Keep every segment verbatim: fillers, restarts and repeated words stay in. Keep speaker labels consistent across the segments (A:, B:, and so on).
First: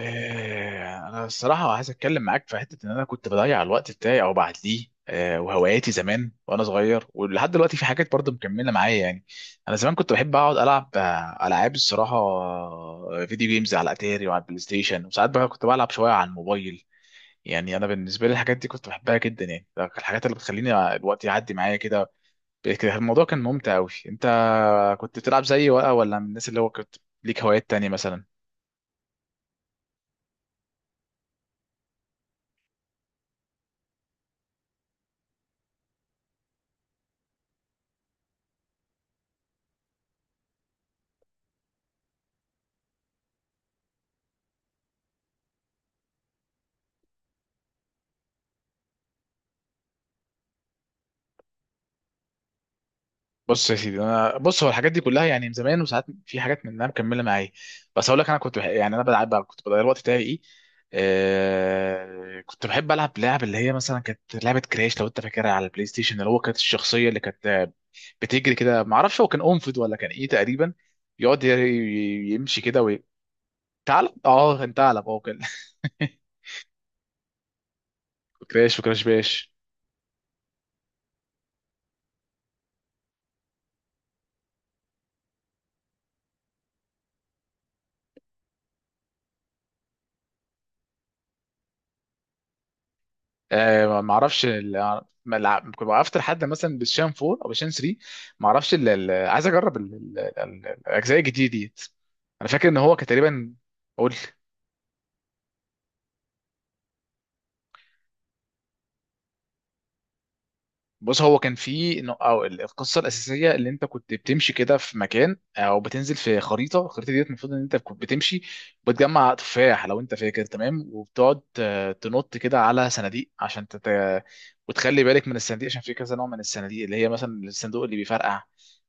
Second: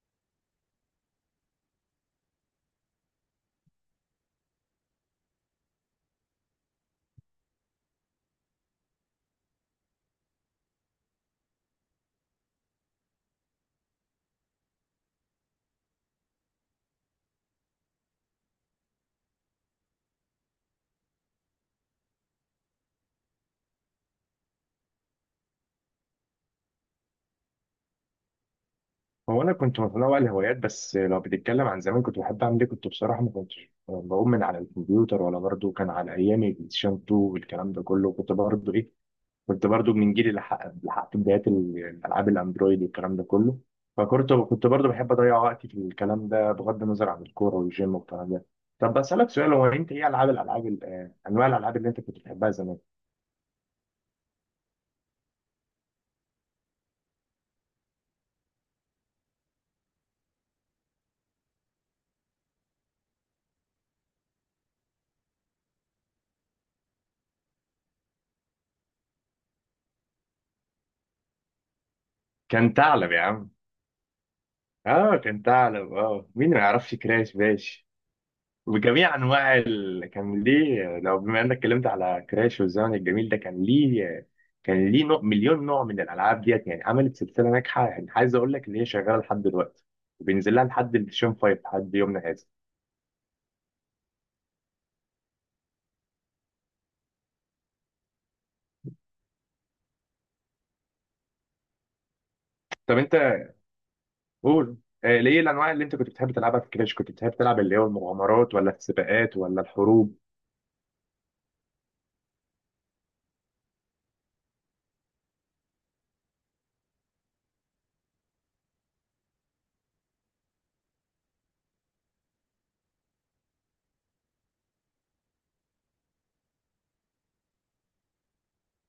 A: آه، انا الصراحه عايز اتكلم معاك في حته ان انا كنت بضيع الوقت بتاعي او بعديه، آه، وهواياتي زمان وانا صغير، ولحد دلوقتي في حاجات برضه مكمله معايا يعني. انا زمان كنت بحب اقعد العب آه، العاب الصراحه آه، فيديو جيمز على اتاري وعلى البلاي ستيشن، وساعات بقى كنت بلعب شويه على الموبايل. يعني انا بالنسبه لي الحاجات دي كنت بحبها جدا، يعني ده كان الحاجات اللي بتخليني الوقت يعدي معايا كده. كده الموضوع كان ممتع قوي. انت كنت بتلعب زيي ولا ولا من الناس اللي هو كنت ليك هوايات تانية مثلا؟
B: هو انا كنت متنوع الهوايات، بس لو بتتكلم عن زمان كنت بحب اعمل ايه، كنت بصراحه ما كنتش بقوم من على الكمبيوتر، ولا برضه كان على ايامي بلاي ستيشن اتنين والكلام ده كله. كنت برضه ايه، كنت برضه من جيل اللي حقق- اللي حققت بدايات ال- الالعاب الاندرويد والكلام ده كله. فكنت كنت برضه بحب اضيع وقتي في الكلام ده بغض النظر عن الكوره والجيم والكلام ده. طب بسالك سؤال، هو انت ايه العاب، الالعاب ال- آه، انواع الالعاب اللي انت كنت بتحبها زمان؟
A: بص يا سيدي، انا بص هو الحاجات دي كلها يعني من زمان، وساعات في حاجات منها مكمله معايا. بس اقول لك انا كنت بح... يعني انا بلعب بقى- كنت بضيع الوقت بتاعي ايه. آه... كنت بحب العب لعب اللي هي مثلا كانت لعبه كراش، لو انت فاكرها، على البلاي ستيشن اللي هو كانت الشخصيه اللي كانت آه، بتجري كده، ما اعرفش هو كان انفد ولا كان ايه تقريبا. يقعد ي- ي- يمشي
B: كان
A: كده وي...
B: ثعلب يا عم.
A: ثعلب، اه، كان ثعلب،
B: اه
A: اه، كان.
B: كان ثعلب، اه مين ما يعرفش كراش باش
A: كراش، وكراش
B: وجميع
A: باش.
B: انواع ال... كان ليه. لو بما انك اتكلمت على كراش والزمن الجميل ده، كان ليه، كان ليه نوع، مليون نوع من الالعاب ديت، يعني عملت سلسله ناجحه. يعني عايز اقول لك ان هي شغاله لحد دلوقتي وبينزل لها لحد الشين فايف لحد يومنا هذا.
A: آه ما اعرفش ال- ما الع- كنت وقفت لحد مثلا بالشان أربعة او بالشان تلاتة، ما اعرفش ال- ال- عايز اجرب ال- ال- ال- الاجزاء الجديده ديت. انا فاكر ان هو
B: طب
A: كان
B: انت
A: تقريبا. قول.
B: قول. آه، ليه الانواع اللي انت كنت بتحب تلعبها في كراش؟ كنت بتحب تلعب اللي هو المغامرات ولا السباقات ولا الحروب؟
A: بص هو كان في إنه- او القصه الاساسيه، اللي انت كنت بتمشي كده في مكان او بتنزل في خريطه، الخريطه ديت المفروض ان انت كنت بتمشي وبتجمع تفاح، لو انت فاكر تمام، وبتقعد آه، تنط كده على صناديق عشان تت... وتخلي بالك من الصناديق، عشان في كذا نوع من الصناديق، اللي هي مثلا الصندوق اللي بيفرقع،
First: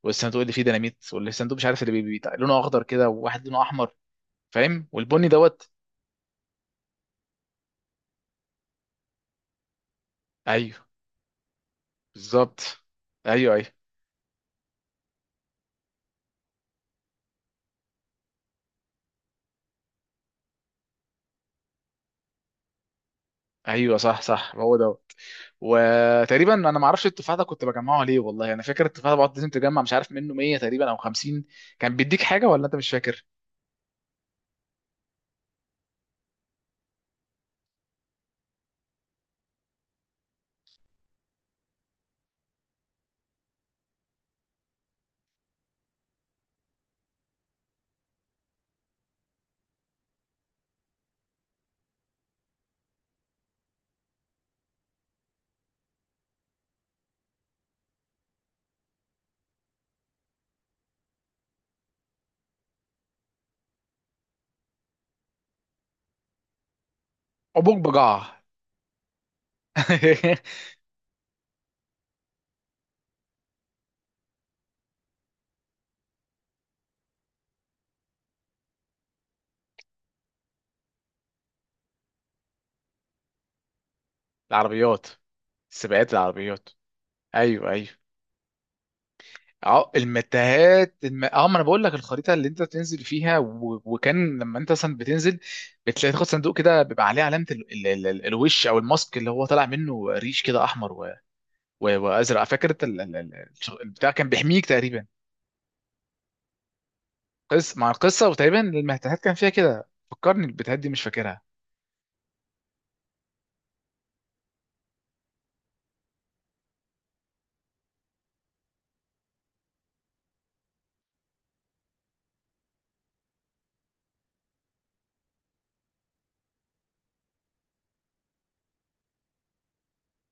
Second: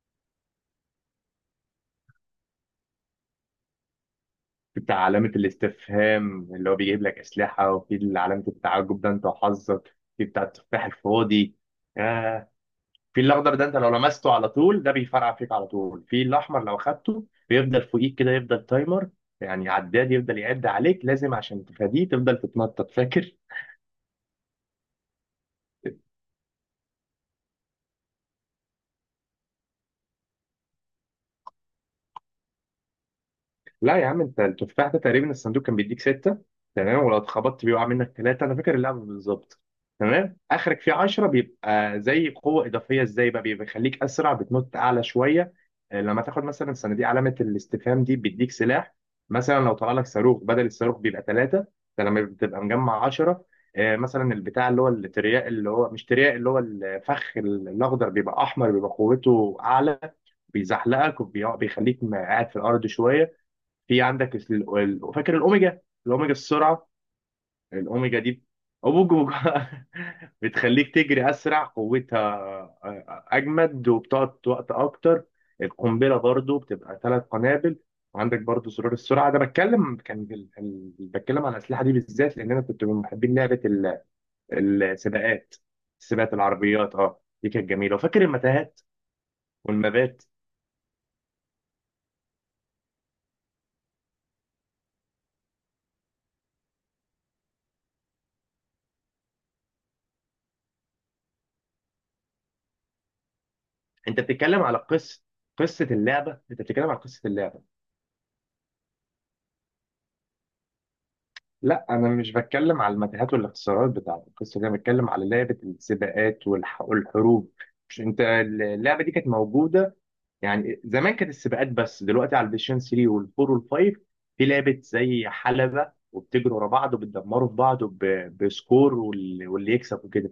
A: والصندوق اللي فيه ديناميت، والصندوق مش عارف اللي بي... بي- لونه اخضر كده، وواحد لونه احمر. فاهم؟
B: بتاع علامه
A: والبني دوت.
B: الاستفهام اللي هو بيجيب لك اسلحه، وفي علامه التعجب ده انت وحظك في بتاع التفاح
A: ايوه،
B: الفاضي. آه،
A: بالظبط.
B: في
A: ايوه،
B: الاخضر ده
A: ايوه.
B: انت لو لمسته على طول، ده بيفرقع فيك على طول. في الاحمر لو خدته بيفضل فوقيك كده، يفضل تايمر، يعني عداد يفضل يعد عليك لازم عشان تفاديه تفضل تتنطط، فاكر؟
A: ايوه، صح، صح، هو ده. وتقريبا انا ما اعرفش التفاحه ده كنت بجمعه ليه، والله انا فاكر التفاحه ده بقعد لازم تجمع، مش عارف منه مية تقريبا او خمسين، كان بيديك حاجه ولا انت مش فاكر؟
B: لا يا عم، انت التفاح ده تقريبا الصندوق كان بيديك ستة. تمام، ولو اتخبطت بيه وقع منك ثلاثة، انا فاكر اللعبة بالظبط. تمام. اخرك فيه عشرة بيبقى زي قوة اضافية. ازاي بقى؟ بيبقى بيخليك اسرع، بتنط اعلى شوية. آه، لما تاخد مثلا صناديق علامة الاستفهام دي، بيديك سلاح. مثلا لو طلع لك صاروخ، بدل الصاروخ بيبقى ثلاثة ده لما بتبقى مجمع عشرة. آه، مثلا البتاع اللي هو الترياق، اللي هو مش ترياق، اللي هو الفخ الاخضر بيبقى احمر، بيبقى قوته اعلى، بيزحلقك وبيخليك قاعد في الارض شوية. في عندك ال- ال- فاكر الاوميجا؟ الاوميجا السرعه.
A: عبوك
B: الاوميجا
A: بجعه.
B: دي، أبوج وج- بتخليك تجري اسرع، قوتها آه، اجمد وبتقعد وقت اكتر. القنبله برضو بتبقى ثلاث قنابل. وعندك برضو زرار السرعه ده. بتكلم كان ال- ال- بتكلم عن الاسلحه دي بالذات لان انا كنت من محبين لعبه ال-
A: العربيات.
B: السباقات،
A: سباقات
B: سباقات
A: العربيات.
B: العربيات. اه دي كانت
A: ايوه، ايوه.
B: جميله، وفاكر المتاهات
A: اه،
B: والمبات.
A: المتاهات الم... اه، ما انا بقول لك الخريطه اللي انت بتنزل فيها و... وكان لما انت مثلا بتنزل بتلاقي تاخد صندوق كده، بيبقى عليه علامه ال... ال... ال... ال- الوش، او الماسك، اللي هو طالع منه ريش كده احمر و... و... وازرق، فاكر انت ال... ال... ال... البتاع
B: انت
A: كان
B: بتتكلم
A: بيحميك
B: على
A: تقريبا.
B: قصه؟ قصه اللعبه؟ انت بتتكلم على قصه اللعبه؟
A: قصة مع القصة، وتقريبا المهتهات كان فيها كده، فكرني البتهات دي مش فاكرها.
B: لا انا مش بتكلم على المتاهات والاختصارات بتاعت القصه دي، انا بتكلم على لعبه السباقات والح- والحروب. مش انت اللعبه دي كانت موجوده؟ يعني زمان كانت السباقات، بس دلوقتي على البلايستيشن ثلاثة وال4 وال5 في لعبه زي حلبه، وبتجروا ورا بعض وبتدمروا في بعض وب- بسكور، وال- واللي يكسب وكده.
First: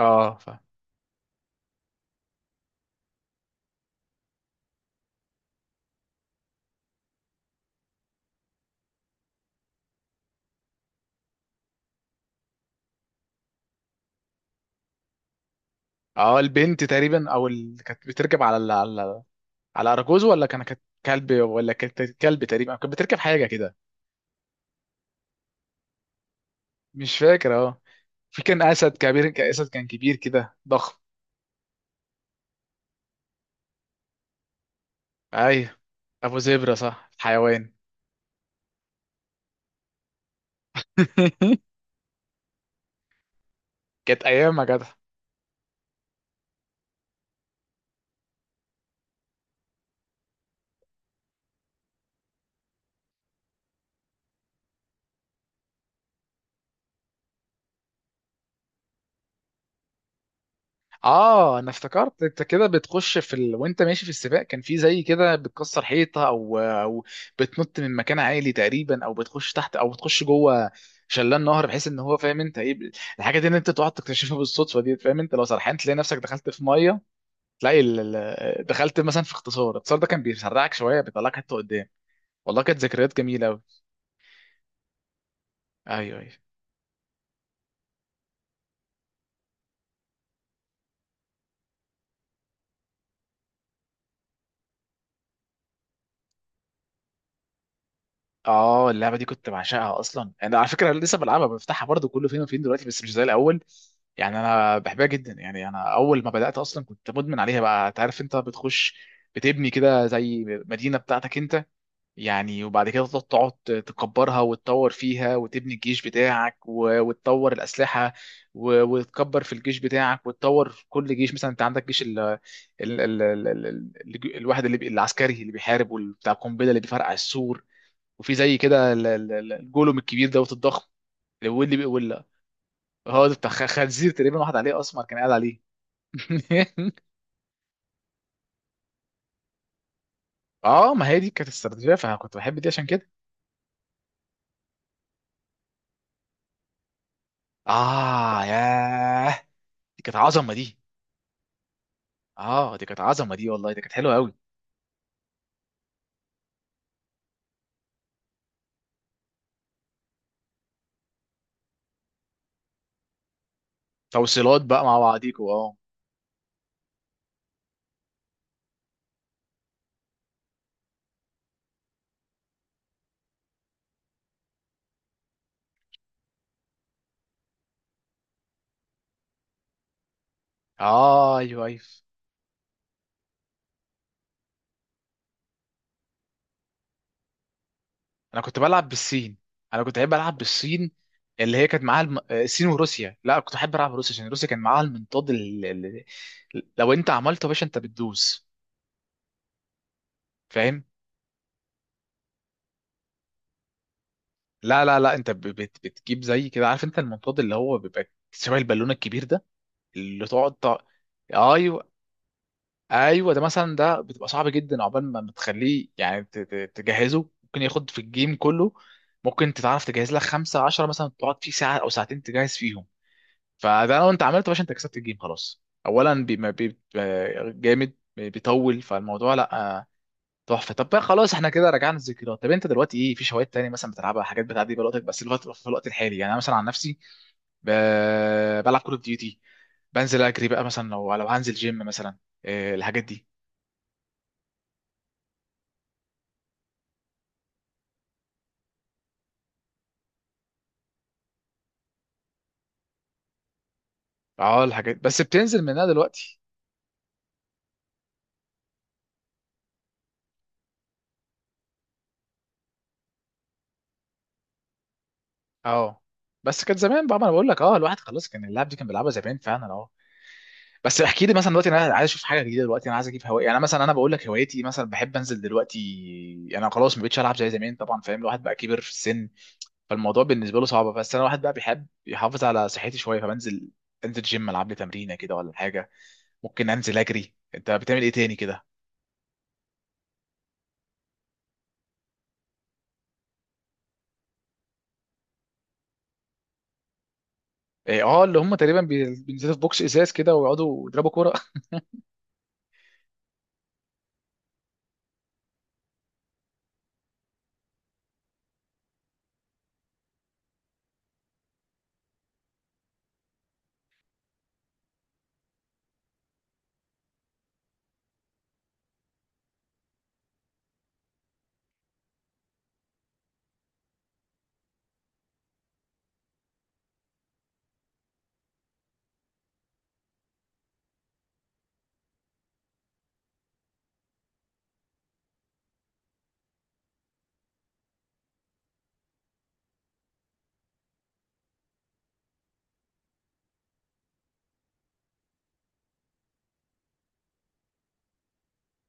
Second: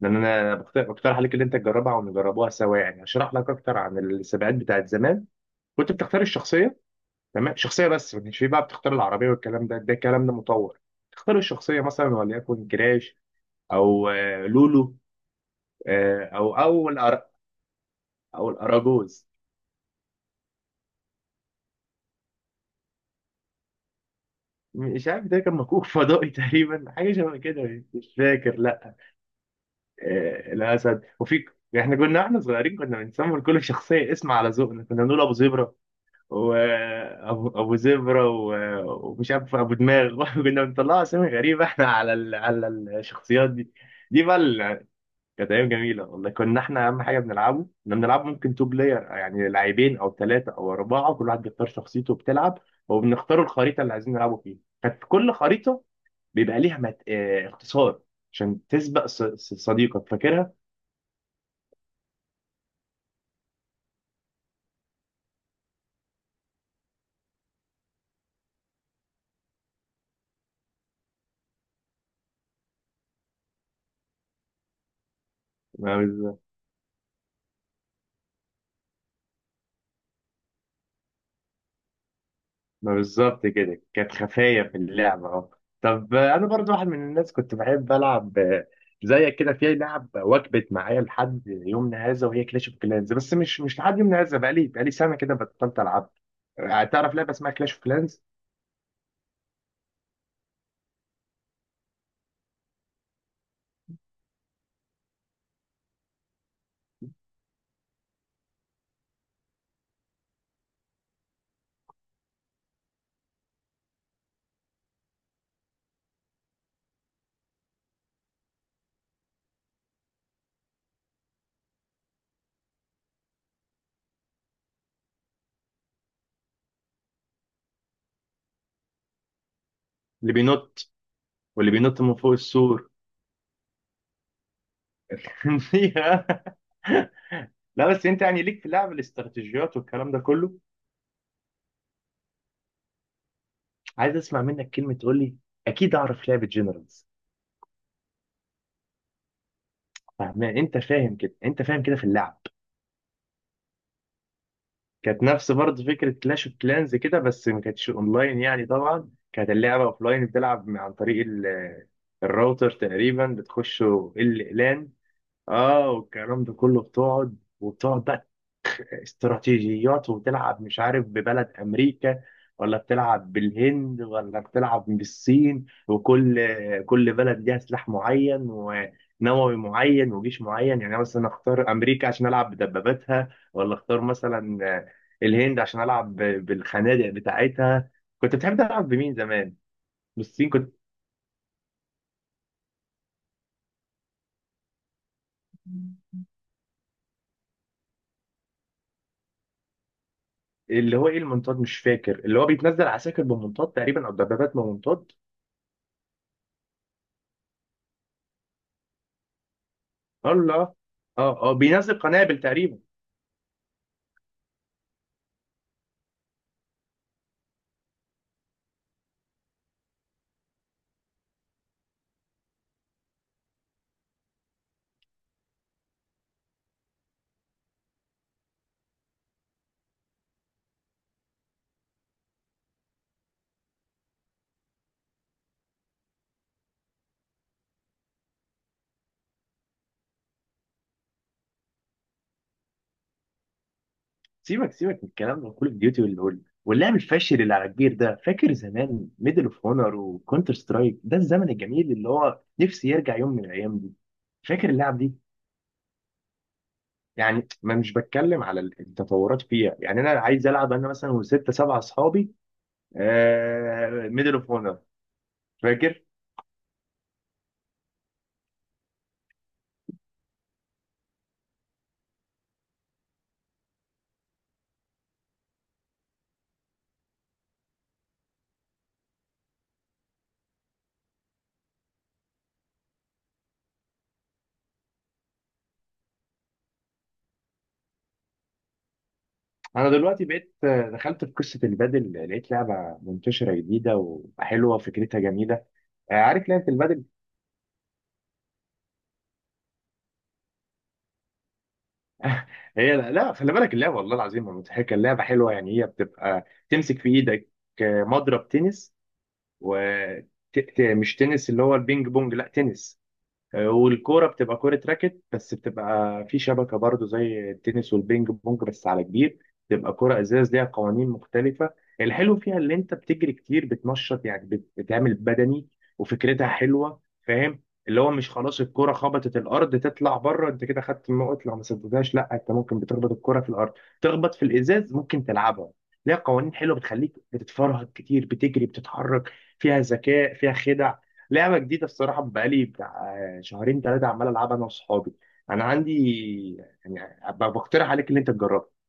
B: لان
A: ف...
B: انا بقت- بقترح عليك اللي انت تجربها ونجربوها سوا. يعني اشرح لك اكتر عن السباقات بتاعت زمان. كنت بتختار الشخصيه، تمام، شخصيه بس، ما كانش فيه بقى بتختار العربيه والكلام ده، ده الكلام ده مطور. تختار الشخصيه مثلا وليكن جراش، او آه، لولو، آه،
A: اه،
B: او
A: البنت
B: او الأر...
A: تقريبا، او اللي كانت بتركب
B: او
A: على ال... على
B: الاراجوز.
A: على اراجوز، ولا كان كانت كلب، ولا كانت كلب تقريبا، كانت بتركب حاجة كده.
B: مش عارف، ده كان مكوك فضائي تقريبا، حاجه
A: مش
B: شبه
A: فاكر
B: كده
A: اه.
B: يعني. مش
A: في
B: فاكر
A: كان اسد
B: لا.
A: كبير، كان اسد، كان كبير
B: آه،
A: كده ضخم.
B: الاسد. وفي، احنا كنا احنا صغيرين كنا بنسمي لكل شخصيه اسم على ذوقنا. كنا نقول ابو زبره،
A: ايوه. ابو زبرة صح،
B: وابو ابو
A: حيوان.
B: أبو زبره و- ومش عارف ابو دماغ كنا بنطلع اسامي غريبه احنا على ال... على الشخصيات دي.
A: كانت
B: دي
A: ايام يا
B: بقى
A: جدع.
B: كانت ايام جميله والله. كنا احنا اهم حاجه بنلعبه، كنا بنلعب ممكن تو بلاير، يعني لاعبين او ثلاثه او اربعه. كل واحد بيختار شخصيته وبتلعب، وبنختار الخريطه اللي عايزين نلعبه فيها. كانت كل خريطه بيبقى ليها مت... اه... اختصار عشان تسبق ص... ص- صديقك، فاكرها؟
A: اه انا افتكرت انت كده بتخش في ال... وانت ماشي في السباق، كان في زي كده بتكسر حيطه او او بتنط من مكان عالي تقريبا، او بتخش تحت او بتخش جوه شلال نهر، بحيث ان هو فاهم انت ايه ب- الحاجه دي، ان انت تقعد تكتشفها بالصدفه دي، فاهم، انت لو سرحان تلاقي نفسك دخلت في ميه، تلاقي ال... ال- دخلت مثلا في اختصار، الاختصار ده كان بيسرعك شويه، بيطلعك حته قدام. والله كانت
B: ما
A: ذكريات
B: بالظبط
A: جميله قوي.
B: كده كانت خفاية في اللعبة، اه. طب
A: ايوه، ايوه.
B: آه، أنا برضو واحد من الناس كنت بحب ألعب آه، زيك كده، في لعب وجبت معايا لحد يومنا هذا وهي كلاش اوف كلانز. بس مش مش لحد يومنا هذا، بقالي بقالي سنة كده بطلت ألعب. آه، تعرف لعبة اسمها كلاش اوف كلانز؟
A: اه، اللعبه دي كنت بعشقها اصلا، انا على فكره لسه بلعبها، بفتحها برضه كله فين وفين دلوقتي، بس مش زي الاول. يعني انا بحبها جدا، يعني انا اول ما بدات اصلا كنت مدمن عليها بقى، انت عارف انت بتخش بتبني كده زي مدينه بتاعتك انت، يعني وبعد كده تقعد تقعد تكبرها وتطور فيها، وتبني الجيش بتاعك و- وتطور الاسلحه، و- وتكبر في الجيش بتاعك، وتطور في كل جيش. مثلا انت عندك جيش ال ال ال ال ال ال الواحد اللي بي- العسكري اللي بيحارب، وبتاع القنبله اللي بيفرقع السور، وفي زي كده ال- ال- ال- الجولوم الكبير
B: اللي
A: دوت الضخم،
B: بينط،
A: اللي
B: واللي
A: واللي بي-
B: بينط من
A: ولا
B: فوق السور.
A: هو ده بتاع خ- خنزير تقريبا، واحد عليه اسمر كان قاعد عليه.
B: فيها. لا بس أنت يعني ليك في لعب الاستراتيجيات والكلام ده كله.
A: اه، ما هي دي كانت استراتيجيه، فانا كنت بحب دي عشان كده.
B: عايز أسمع منك كلمة تقول لي أكيد أعرف لعبة جنرالز.
A: اه، ياه، دي كانت
B: فاهم
A: عظمه دي.
B: أنت، فاهم كده أنت، فاهم كده في اللعب.
A: اه، دي كانت عظمه دي، والله دي كانت حلوه قوي.
B: كانت نفس برضه فكرة كلاش اوف كلانز كده، بس ما كانتش اونلاين. يعني طبعا كانت اللعبة اوفلاين، بتلعب م- عن طريق ال- الراوتر تقريبا، بتخش ال-
A: توصيلات بقى
B: لان.
A: مع بعضيكوا اه.
B: اه والكلام ده كله، بتقعد، وبتقعد بقى استراتيجيات وبتلعب، مش عارف، ببلد امريكا، ولا بتلعب بالهند، ولا بتلعب بالصين. وكل، كل بلد ليها سلاح معين، ونووي معين، وجيش معين. يعني أنا مثلا
A: اه، ايوه،
B: اختار
A: ايوه.
B: امريكا عشان العب بدباباتها، ولا اختار مثلا الهند عشان العب ب- بالخنادق بتاعتها. كنت
A: انا
B: بتحب
A: كنت بلعب
B: تلعب بمين
A: بالصين.
B: زمان؟
A: انا كنت بحب العب
B: بالصين كنت.
A: بالصين. اللي هي كانت معاها الم... الصين وروسيا، لا كنت احب العب روسيا، عشان روسيا كان معاها المنطاد ال... ال... لو انت عملته يا باشا انت بتدوس. فاهم؟
B: اللي هو ايه المنطاد؟ مش فاكر، اللي هو بيتنزل عساكر بمنطاد تقريبا، او دبابات
A: لا، لا،
B: بمنطاد.
A: لا، انت ب- بت بتجيب زي كده، عارف؟ انت المنطاد اللي هو بيبقى شبه البالونه الكبير ده، اللي تقعد
B: الله.
A: ت-
B: اه اه
A: ايوه،
B: بينزل قنابل تقريبا.
A: ايوه، ده مثلا، ده بتبقى صعب جدا عقبال ما بتخليه يعني ت- ت- تجهزه، ممكن ياخد في الجيم كله، ممكن انت تعرف تجهز لك خمسة عشرة مثلا، تقعد فيه ساعة أو ساعتين تجهز فيهم. فده لو انت عملته يا باشا انت كسبت الجيم خلاص. أولا بي ما بي ب- جامد، بيطول فالموضوع، لا. تحفه. طب بقى خلاص، احنا كده رجعنا الذكريات. طب انت دلوقتي ايه، في هوايات تاني مثلا بتلعبها، حاجات بتعدي بيها وقتك بس الوقت في الوقت الحالي؟ يعني انا مثلا عن نفسي ب... بلعب كول اوف ديوتي، بنزل اجري بقى مثلا، لو لو هنزل جيم مثلا. إيه الحاجات دي؟
B: سيبك سيبك من الكلام ده، كول اوف ديوتي وال- واللعب الفاشل اللي على كبير ده. فاكر زمان ميدل اوف هونر وكونتر سترايك؟ ده الزمن الجميل اللي هو نفسي يرجع يوم من الايام دي.
A: اه،
B: فاكر
A: الحاجات
B: اللعب دي؟
A: بس بتنزل منها دلوقتي.
B: يعني ما مش بتكلم على التطورات فيها، يعني انا عايز العب انا مثلا وستة سبعة اصحابي. آه ميدل اوف هونر،
A: اه،
B: فاكر؟
A: بس كان زمان بقى، ما انا بقول لك، اه الواحد خلاص، كان اللعب دي كان بيلعبها زمان فعلا اه، بس احكي لي مثلا دلوقتي، انا عايز اشوف حاجه جديده، دلوقتي انا عايز اجيب هوايه. يعني مثلا انا بقول لك هوايتي، مثلا بحب انزل دلوقتي، انا خلاص ما بقتش العب زي زمان طبعا، فاهم، الواحد بقى كبر في السن، فالموضوع بالنسبه له صعب، بس انا واحد بقى بيحب يحافظ على صحتي شويه، فبنزل انزل جيم العب لي تمرينه كده ولا حاجه، ممكن انزل اجري. انت بتعمل ايه تاني كده؟
B: انا دلوقتي بقيت، آه، دخلت في قصه البادل، لقيت لعبه منتشره جديده وحلوه فكرتها جميله. آه، عارف لعبه البادل؟
A: إيه، اه، اللي هم تقريبا بي- بينزلوا في بوكس ازاز كده ويقعدوا يضربوا كوره.
B: هي لا لا، خلي بالك، اللعبه والله العظيم مضحكه، اللعبه حلوه. يعني هي بتبقى تمسك في ايدك مضرب تنس. و ت- ت- مش تنس اللي هو البينج بونج، لا تنس. آه، والكوره بتبقى كوره راكت، بس بتبقى في شبكه برضو زي التنس والبينج بونج، بس على كبير. بتبقى كوره ازاز، ليها قوانين مختلفه. الحلو فيها اللي انت بتجري كتير، بتنشط يعني، بت- بتعمل بدني. وفكرتها حلوه، فاهم؟ اللي هو مش خلاص الكوره خبطت الارض تطلع بره، انت كده خدت النقط لو ما سددتهاش. لا انت ممكن بتخبط الكوره في الارض تخبط في الازاز، ممكن تلعبها. ليها قوانين حلوه بتخليك بتتفرهد كتير، بتجري بتتحرك. فيها ذكاء، فيها خدع. لعبة جديدة الصراحة، بقالي بتاع شهرين ثلاثة عمال ألعبها أنا وصحابي. أنا عندي، يعني أب- بقترح عليك اللي أنت تجربه.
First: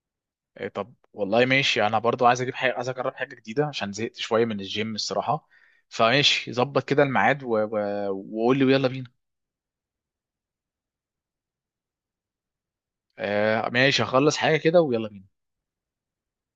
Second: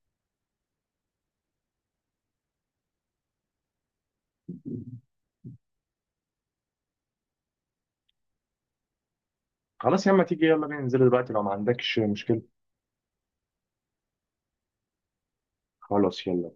A: إيه، طب والله ماشي، انا برضو عايز اجيب حاجه، عايز اجرب حاجه جديده عشان زهقت شويه من الجيم الصراحه، فماشي، ظبط كده الميعاد و- و- وقول لي ويلا بينا.
B: خلاص يا اما تيجي، يلا بينا ننزل دلوقتي لو ما عندكش مشكلة.
A: آه ماشي، هخلص حاجه كده ويلا بينا.
B: خلاص يلا.